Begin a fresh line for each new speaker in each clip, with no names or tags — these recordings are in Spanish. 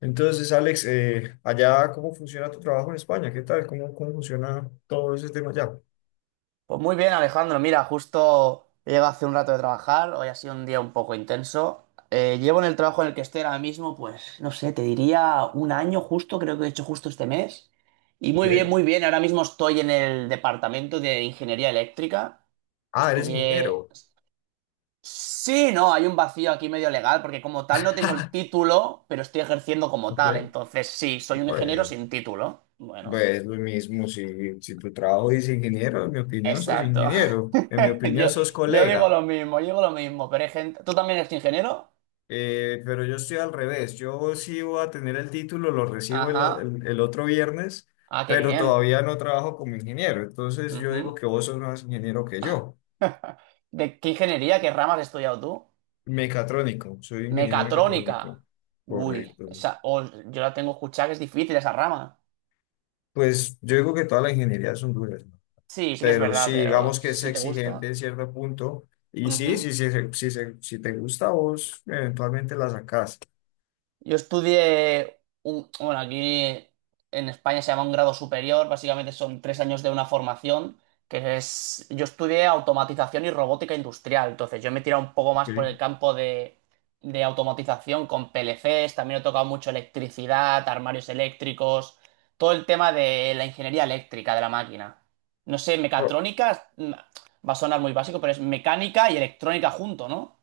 Entonces, Alex, allá, ¿cómo funciona tu trabajo en España? ¿Qué tal? ¿Cómo funciona todo ese tema allá?
Pues muy bien, Alejandro. Mira, justo he llegado hace un rato de trabajar. Hoy ha sido un día un poco intenso. Llevo en el trabajo en el que estoy ahora mismo, pues, no sé, te diría un año justo, creo que he hecho justo este mes. Y muy bien,
Ok.
muy bien. Ahora mismo estoy en el departamento de ingeniería eléctrica.
Ah, eres
Estudié...
ingeniero.
Sí, no, hay un vacío aquí medio legal, porque como tal no tengo el título, pero estoy ejerciendo como
Ok.
tal. Entonces, sí, soy un ingeniero
Pues,
sin título. Bueno.
pues lo mismo, si tu trabajo dice ingeniero, en mi opinión sos
Exacto.
ingeniero. En mi opinión
Yo,
sos
yo digo
colega.
lo mismo, yo digo lo mismo, pero hay gente... ¿Tú también eres ingeniero?
Pero yo estoy al revés. Yo sí voy a tener el título, lo recibo el, o-
Ajá.
el el otro viernes,
Ah, qué
pero
bien.
todavía no trabajo como ingeniero. Entonces, yo digo
Ujú.
que vos sos más ingeniero que yo.
¿De qué ingeniería, qué ramas has estudiado tú?
Mecatrónico, soy ingeniero
Mecatrónica.
mecatrónico,
Uy,
correcto.
esa... oh, yo la tengo escuchada que es difícil esa rama.
Pues yo digo que todas las ingenierías son duras, ¿no?
Sí, sí que es
Pero sí,
verdad, pero
digamos que es
si te
exigente
gusta...
en cierto punto. Y sí,
Ujú.
sí, sí, sí, sí, sí, si te gusta a vos, eventualmente la sacás.
Yo estudié un, bueno, aquí en España se llama un grado superior, básicamente son 3 años de una formación, que es, yo estudié automatización y robótica industrial, entonces yo me he tirado un poco más por
Sí.
el campo de automatización con PLCs, también he tocado mucho electricidad, armarios eléctricos, todo el tema de la ingeniería eléctrica de la máquina. No sé, mecatrónica, va a sonar muy básico, pero es mecánica y electrónica junto, ¿no?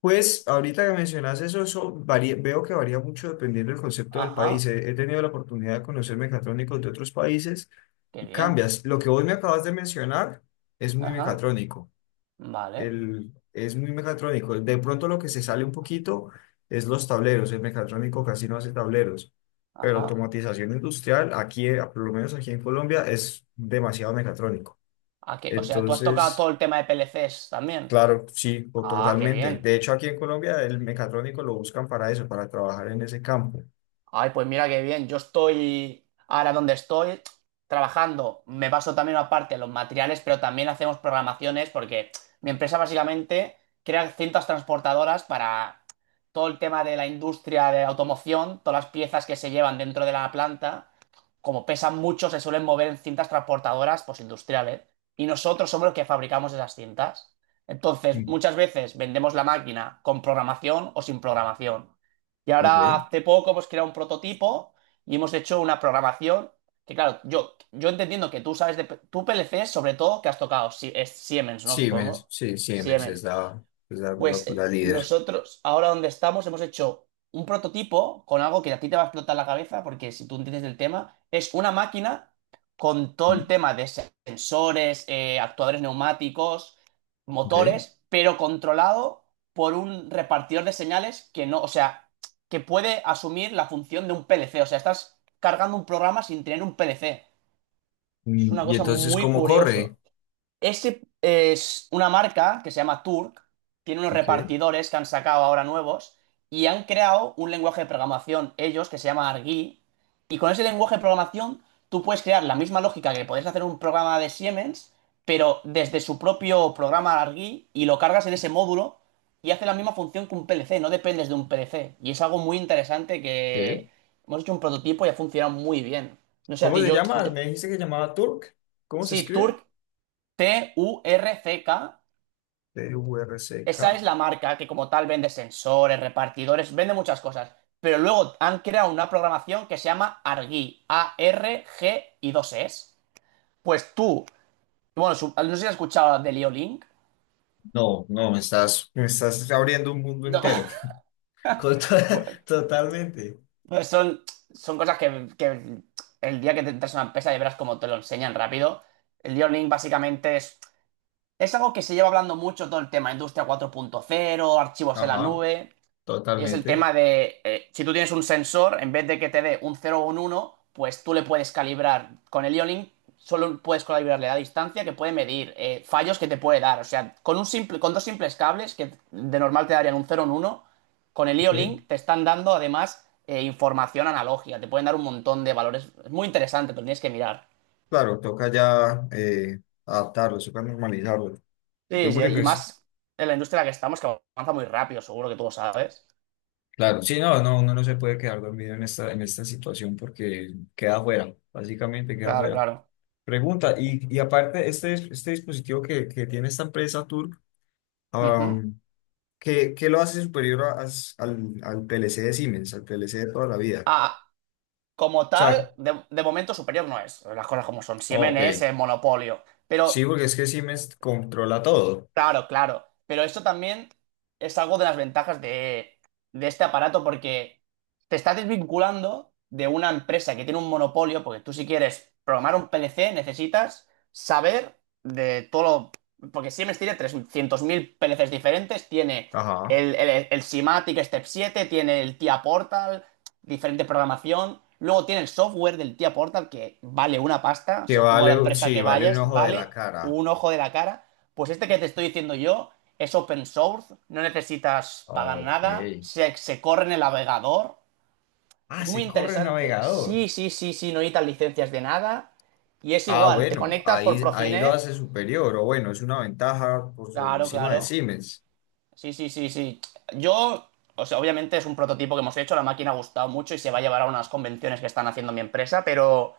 Pues ahorita que mencionas eso, veo que varía mucho dependiendo del concepto del país.
Ajá,
He tenido la oportunidad de conocer mecatrónicos de otros países
qué
y
bien.
cambias. Lo que vos me acabas de mencionar es muy
Ajá,
mecatrónico.
vale.
Es muy mecatrónico. De pronto lo que se sale un poquito es los tableros. El mecatrónico casi no hace tableros. Pero
Ajá.
automatización industrial, aquí, por lo menos aquí en Colombia, es demasiado mecatrónico.
Ah, o sea, tú has tocado todo
Entonces,
el tema de PLCs también.
claro, sí, o
Ah, qué
totalmente.
bien.
De hecho, aquí en Colombia el mecatrónico lo buscan para eso, para trabajar en ese campo.
Ay, pues mira qué bien. Yo estoy ahora donde estoy trabajando. Me paso también aparte los materiales, pero también hacemos programaciones porque mi empresa básicamente crea cintas transportadoras para todo el tema de la industria de automoción, todas las piezas que se llevan dentro de la planta. Como pesan mucho, se suelen mover en cintas transportadoras pues, industriales. Y nosotros somos los que fabricamos esas cintas. Entonces,
Mm.
muchas veces vendemos la máquina con programación o sin programación. Y ahora
Ok.
hace poco hemos creado un prototipo y hemos hecho una programación que, claro, yo entendiendo que tú sabes de... Tú PLC, sobre todo, que has tocado, es Siemens, ¿no?
Siemens,
Supongo.
sí,
Siemens.
es la, la-
Pues
la líder.
nosotros, ahora donde estamos, hemos hecho un prototipo con algo que a ti te va a explotar la cabeza, porque si tú entiendes el tema, es una máquina con todo
Mm.
el tema de sensores, actuadores neumáticos,
Ok.
motores, pero controlado por un repartidor de señales que no, o sea, que puede asumir la función de un PLC. O sea, estás cargando un programa sin tener un PLC. Es
Mm.
una
Y
cosa
entonces,
muy
¿cómo
curiosa.
corre?
Este es una marca que se llama Turk, tiene unos
Ok.
repartidores que han sacado ahora nuevos y han creado un lenguaje de programación ellos que se llama Argui. Y con ese lenguaje de programación tú puedes crear la misma lógica que podés hacer un programa de Siemens, pero desde su propio programa Argui y lo cargas en ese módulo y hace la misma función que un PLC, no dependes de un PLC. Y es algo muy interesante
¿Qué?
que hemos hecho un prototipo y ha funcionado muy bien. No sé, a
¿Cómo
ti,
se
yo,
llama?
yo-
Me dijiste que llamaba Turk. ¿Cómo se
Sí,
escribe?
Turk, T-U-R-C-K.
TURCK.
Esa es la marca que como tal vende sensores, repartidores, vende muchas cosas. Pero luego han creado una programación que se llama Argy A-R-G y dos S. Pues tú, bueno, no sé si has escuchado de Liolink.
No, me estás abriendo un mundo entero. Co- to- Totalmente.
Pues son cosas que el día que te entras a una empresa y verás cómo te lo enseñan rápido. El Liolink básicamente es, algo que se lleva hablando mucho todo el tema, industria 4.0, archivos en la
Ajá,
nube. Y es el
totalmente.
tema de, si tú tienes un sensor, en vez de que te dé un cero o un uno pues tú le puedes calibrar. Con el IO-Link solo puedes calibrarle la distancia que puede medir, fallos que te puede dar. O sea, con un simple, con dos simples cables que de normal te darían un cero o un uno con el
Ok.
IO-Link te están dando además información analógica. Te pueden dar un montón de valores. Es muy interesante, pero tienes que mirar.
Claro, toca ya adaptarlo, toca normalizarlo. Eh,
Sí, sí,
porque,
y
pues,
más en la industria en la que estamos, que avanza muy rápido, seguro que tú lo sabes.
claro, sí, no, no, uno no se puede quedar dormido en en esta situación porque queda fuera, básicamente queda
Claro,
fuera.
claro.
Pregunta, y aparte, este dispositivo que tiene esta empresa Turk,
Ujú.
¿qué lo hace superior al PLC de Siemens, al PLC de toda la vida? O
Ah, como
sea,
tal, de momento superior no es. Las cosas como son. Siemens
ok,
es el monopolio.
sí,
Pero,
porque es que Siemens controla todo.
claro, claro. Pero esto también es algo de las ventajas de este aparato porque te estás desvinculando de una empresa que tiene un monopolio, porque tú si quieres programar un PLC necesitas saber de todo lo... Porque Siemens tiene 300.000 PLCs diferentes, tiene
Ajá.
el SIMATIC Step 7, tiene el TIA Portal, diferente programación. Luego tiene el software del tía Portal que vale una pasta. O sea, tú a la empresa
Sí,
que
vale un
vayas
ojo de la
vale
cara.
un ojo de la cara. Pues este que te estoy diciendo yo es open source, no necesitas pagar
Ok.
nada, se corre en el navegador.
Ah,
Es muy
se corre el
interesante.
navegador.
Sí, sí, sí, sí, no necesitas licencias de nada. Y es
Ah,
igual, te
bueno,
conectas por
ahí lo
Profinet.
hace superior, o bueno, es una ventaja por sobre
Claro,
encima de
claro.
Siemens.
Sí, sí, sí, sí. Yo, o sea, obviamente es un prototipo que hemos hecho, la máquina ha gustado mucho y se va a llevar a unas convenciones que están haciendo mi empresa, pero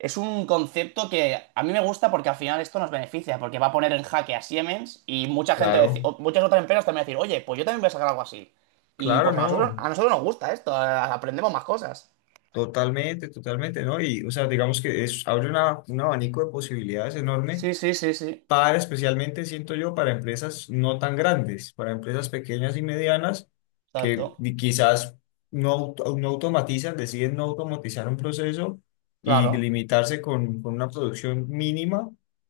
es un concepto que a mí me gusta porque al final esto nos beneficia, porque va a poner en jaque a Siemens y mucha gente, deci-
Claro,
o muchas otras empresas también van a decir, oye, pues yo también voy a sacar algo así. Y
claro,
pues
no.
a nosotros nos gusta esto, aprendemos más cosas.
Totalmente, totalmente, ¿no? Y, o sea, digamos que es, abre un abanico de posibilidades enorme
Sí, sí, sí, sí.
para especialmente, siento yo, para empresas no tan grandes, para empresas pequeñas y medianas que
Exacto.
ni- quizás no automatizan, deciden no automatizar un proceso y
Claro.
limitarse con una producción mínima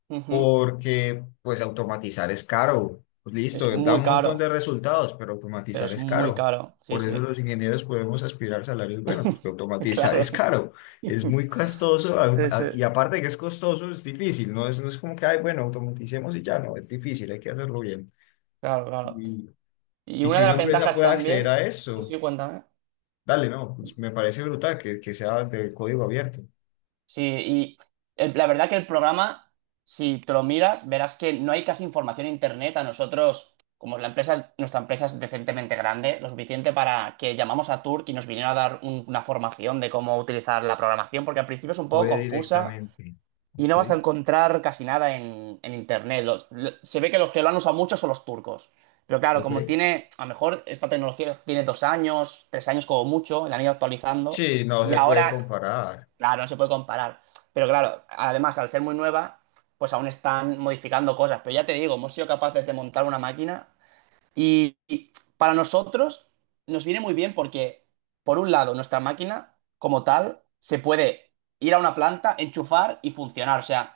Ujú.
porque pues automatizar es caro. Pues
Es
listo, da
muy
un montón de
caro,
resultados, pero
pero
automatizar
es
es
muy
caro.
caro. Sí,
Por eso
sí.
los ingenieros podemos aspirar salarios, bueno, pues que automatizar
Claro.
es caro, es muy costoso
Sí, sí.
y aparte de que es costoso, es difícil, no es como que, ay, bueno, automaticemos y ya, no, es difícil, hay que hacerlo bien.
Claro, claro.
Y,
Y
y
una
que
de
una
las
empresa
ventajas
pueda acceder
también.
a
Sí, sí,
eso,
cuéntame.
dale, no, pues me parece brutal que sea de código abierto.
Sí, y la verdad que el programa, si te lo miras, verás que no hay casi información en internet. A nosotros, como la empresa, nuestra empresa es decentemente grande, lo suficiente para que llamamos a Turk y nos vinieron a dar una formación de cómo utilizar la programación, porque al principio es un poco
Puede
confusa
directamente.
y no vas a
Ok,
encontrar casi nada en internet. Se ve que los que lo han usado mucho son los turcos. Pero claro, como
ok.
tiene, a lo mejor esta tecnología tiene 2 años, 3 años como mucho, la han ido actualizando.
Sí, no
Y
se puede
ahora.
comparar.
Claro, no se puede comparar. Pero claro, además, al ser muy nueva, pues aún están modificando cosas. Pero ya te digo, hemos sido capaces de montar una máquina y para nosotros nos viene muy bien porque, por un lado, nuestra máquina como tal se puede ir a una planta, enchufar y funcionar. O sea,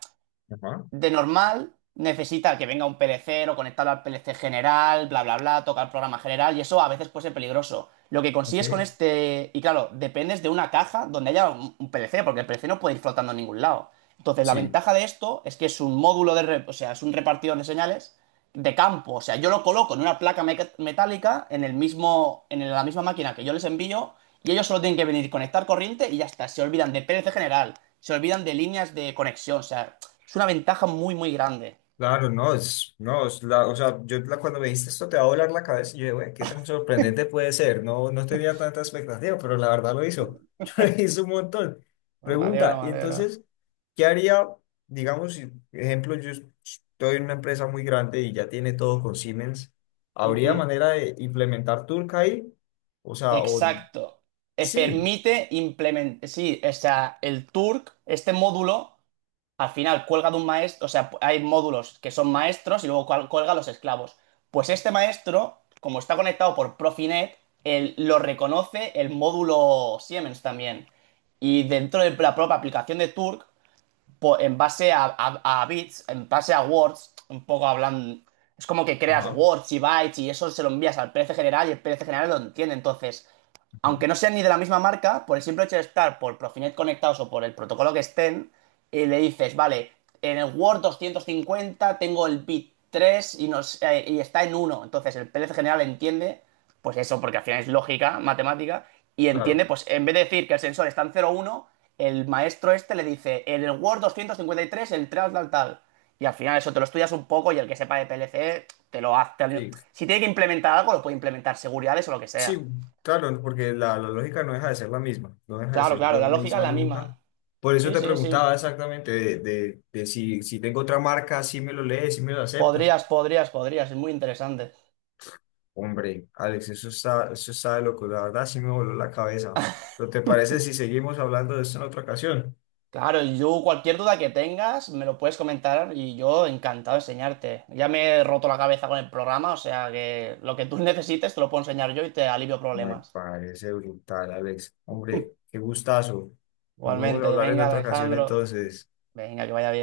Ajá.
de normal, necesita que venga un PLC o conectarlo al PLC general, bla, bla, bla, tocar el programa general, y eso a veces puede ser peligroso. Lo que
Ok,
consigues con este, y claro, dependes de una caja donde haya un PLC, porque el PLC no puede ir flotando en ningún lado. Entonces, la
sí,
ventaja de esto es que es un módulo de, o sea, es un repartidor de señales de campo. O sea, yo lo coloco en una placa metálica en el mismo, en la misma máquina que yo les envío, y ellos solo tienen que venir, conectar corriente y ya está. Se olvidan de PLC general, se olvidan de líneas de conexión, o sea, es una ventaja muy, muy grande.
claro, no, es, no, es la, o sea, cuando me dijiste esto te va a volar la cabeza, y yo, dije, güey, qué tan sorprendente puede ser, no, no tenía tanta expectativa, pero la verdad lo hizo, lo hizo un montón.
Me alegro,
Pregunta,
me
y
alegro.
entonces, ¿qué haría, digamos, si, ejemplo, yo estoy en una empresa muy grande y ya tiene todo con Siemens, ¿habría
Ujú,
manera de implementar Turk ahí? O sea, o,
exacto.
sí,
Permite implementar, sí, o sea, el Turk, este módulo, al final cuelga de un maestro, o sea, hay módulos que son maestros y luego cuelga los esclavos. Pues este maestro, como está conectado por Profinet, él lo reconoce el módulo Siemens también. Y dentro de la propia aplicación de Turk en base a, a bits, en base a words, un poco hablando es como que creas
ajá,
words y bytes y eso se lo envías al PNC general y el PNC general lo entiende. Entonces,
ujú,
aunque no sean ni de la misma marca, por el simple hecho de estar por Profinet conectados o por el protocolo que estén, le dices, vale, en el Word 250 tengo el bit 3 y está en uno. Entonces el PLC general entiende, pues eso, porque al final es lógica, matemática, y entiende,
claro,
pues en vez de decir que el sensor está en cero uno, el maestro este le dice, en el Word 253 el tal, tal, tal. Y al final eso te lo estudias un poco y el que sepa de PLC te lo hace.
sí.
Si tiene que implementar algo, lo puede implementar, seguridades o lo que
Sí,
sea.
claro, no, porque la lógica no deja de ser la misma, no deja de
Claro,
ser
claro,
la
la lógica es
misma
la
nunca.
misma.
Por eso
Sí,
te
sí, sí.
preguntaba exactamente de si, si tengo otra marca, si me lo lee, si me lo acepta.
Podrías, podrías, podrías. Es muy interesante.
Hombre, Alex, eso está de loco, la verdad sí me voló la cabeza. ¿Pero te parece si seguimos hablando de esto en otra ocasión?
Claro, y yo cualquier duda que tengas me lo puedes comentar y yo encantado de enseñarte. Ya me he roto la cabeza con el programa, o sea que lo que tú necesites te lo puedo enseñar yo y te alivio
Me
problemas.
parece brutal, Alex. Hombre, qué gustazo. Nos vamos a
Igualmente,
hablar en
venga,
otra ocasión
Alejandro.
entonces.
Venga, que vaya bien.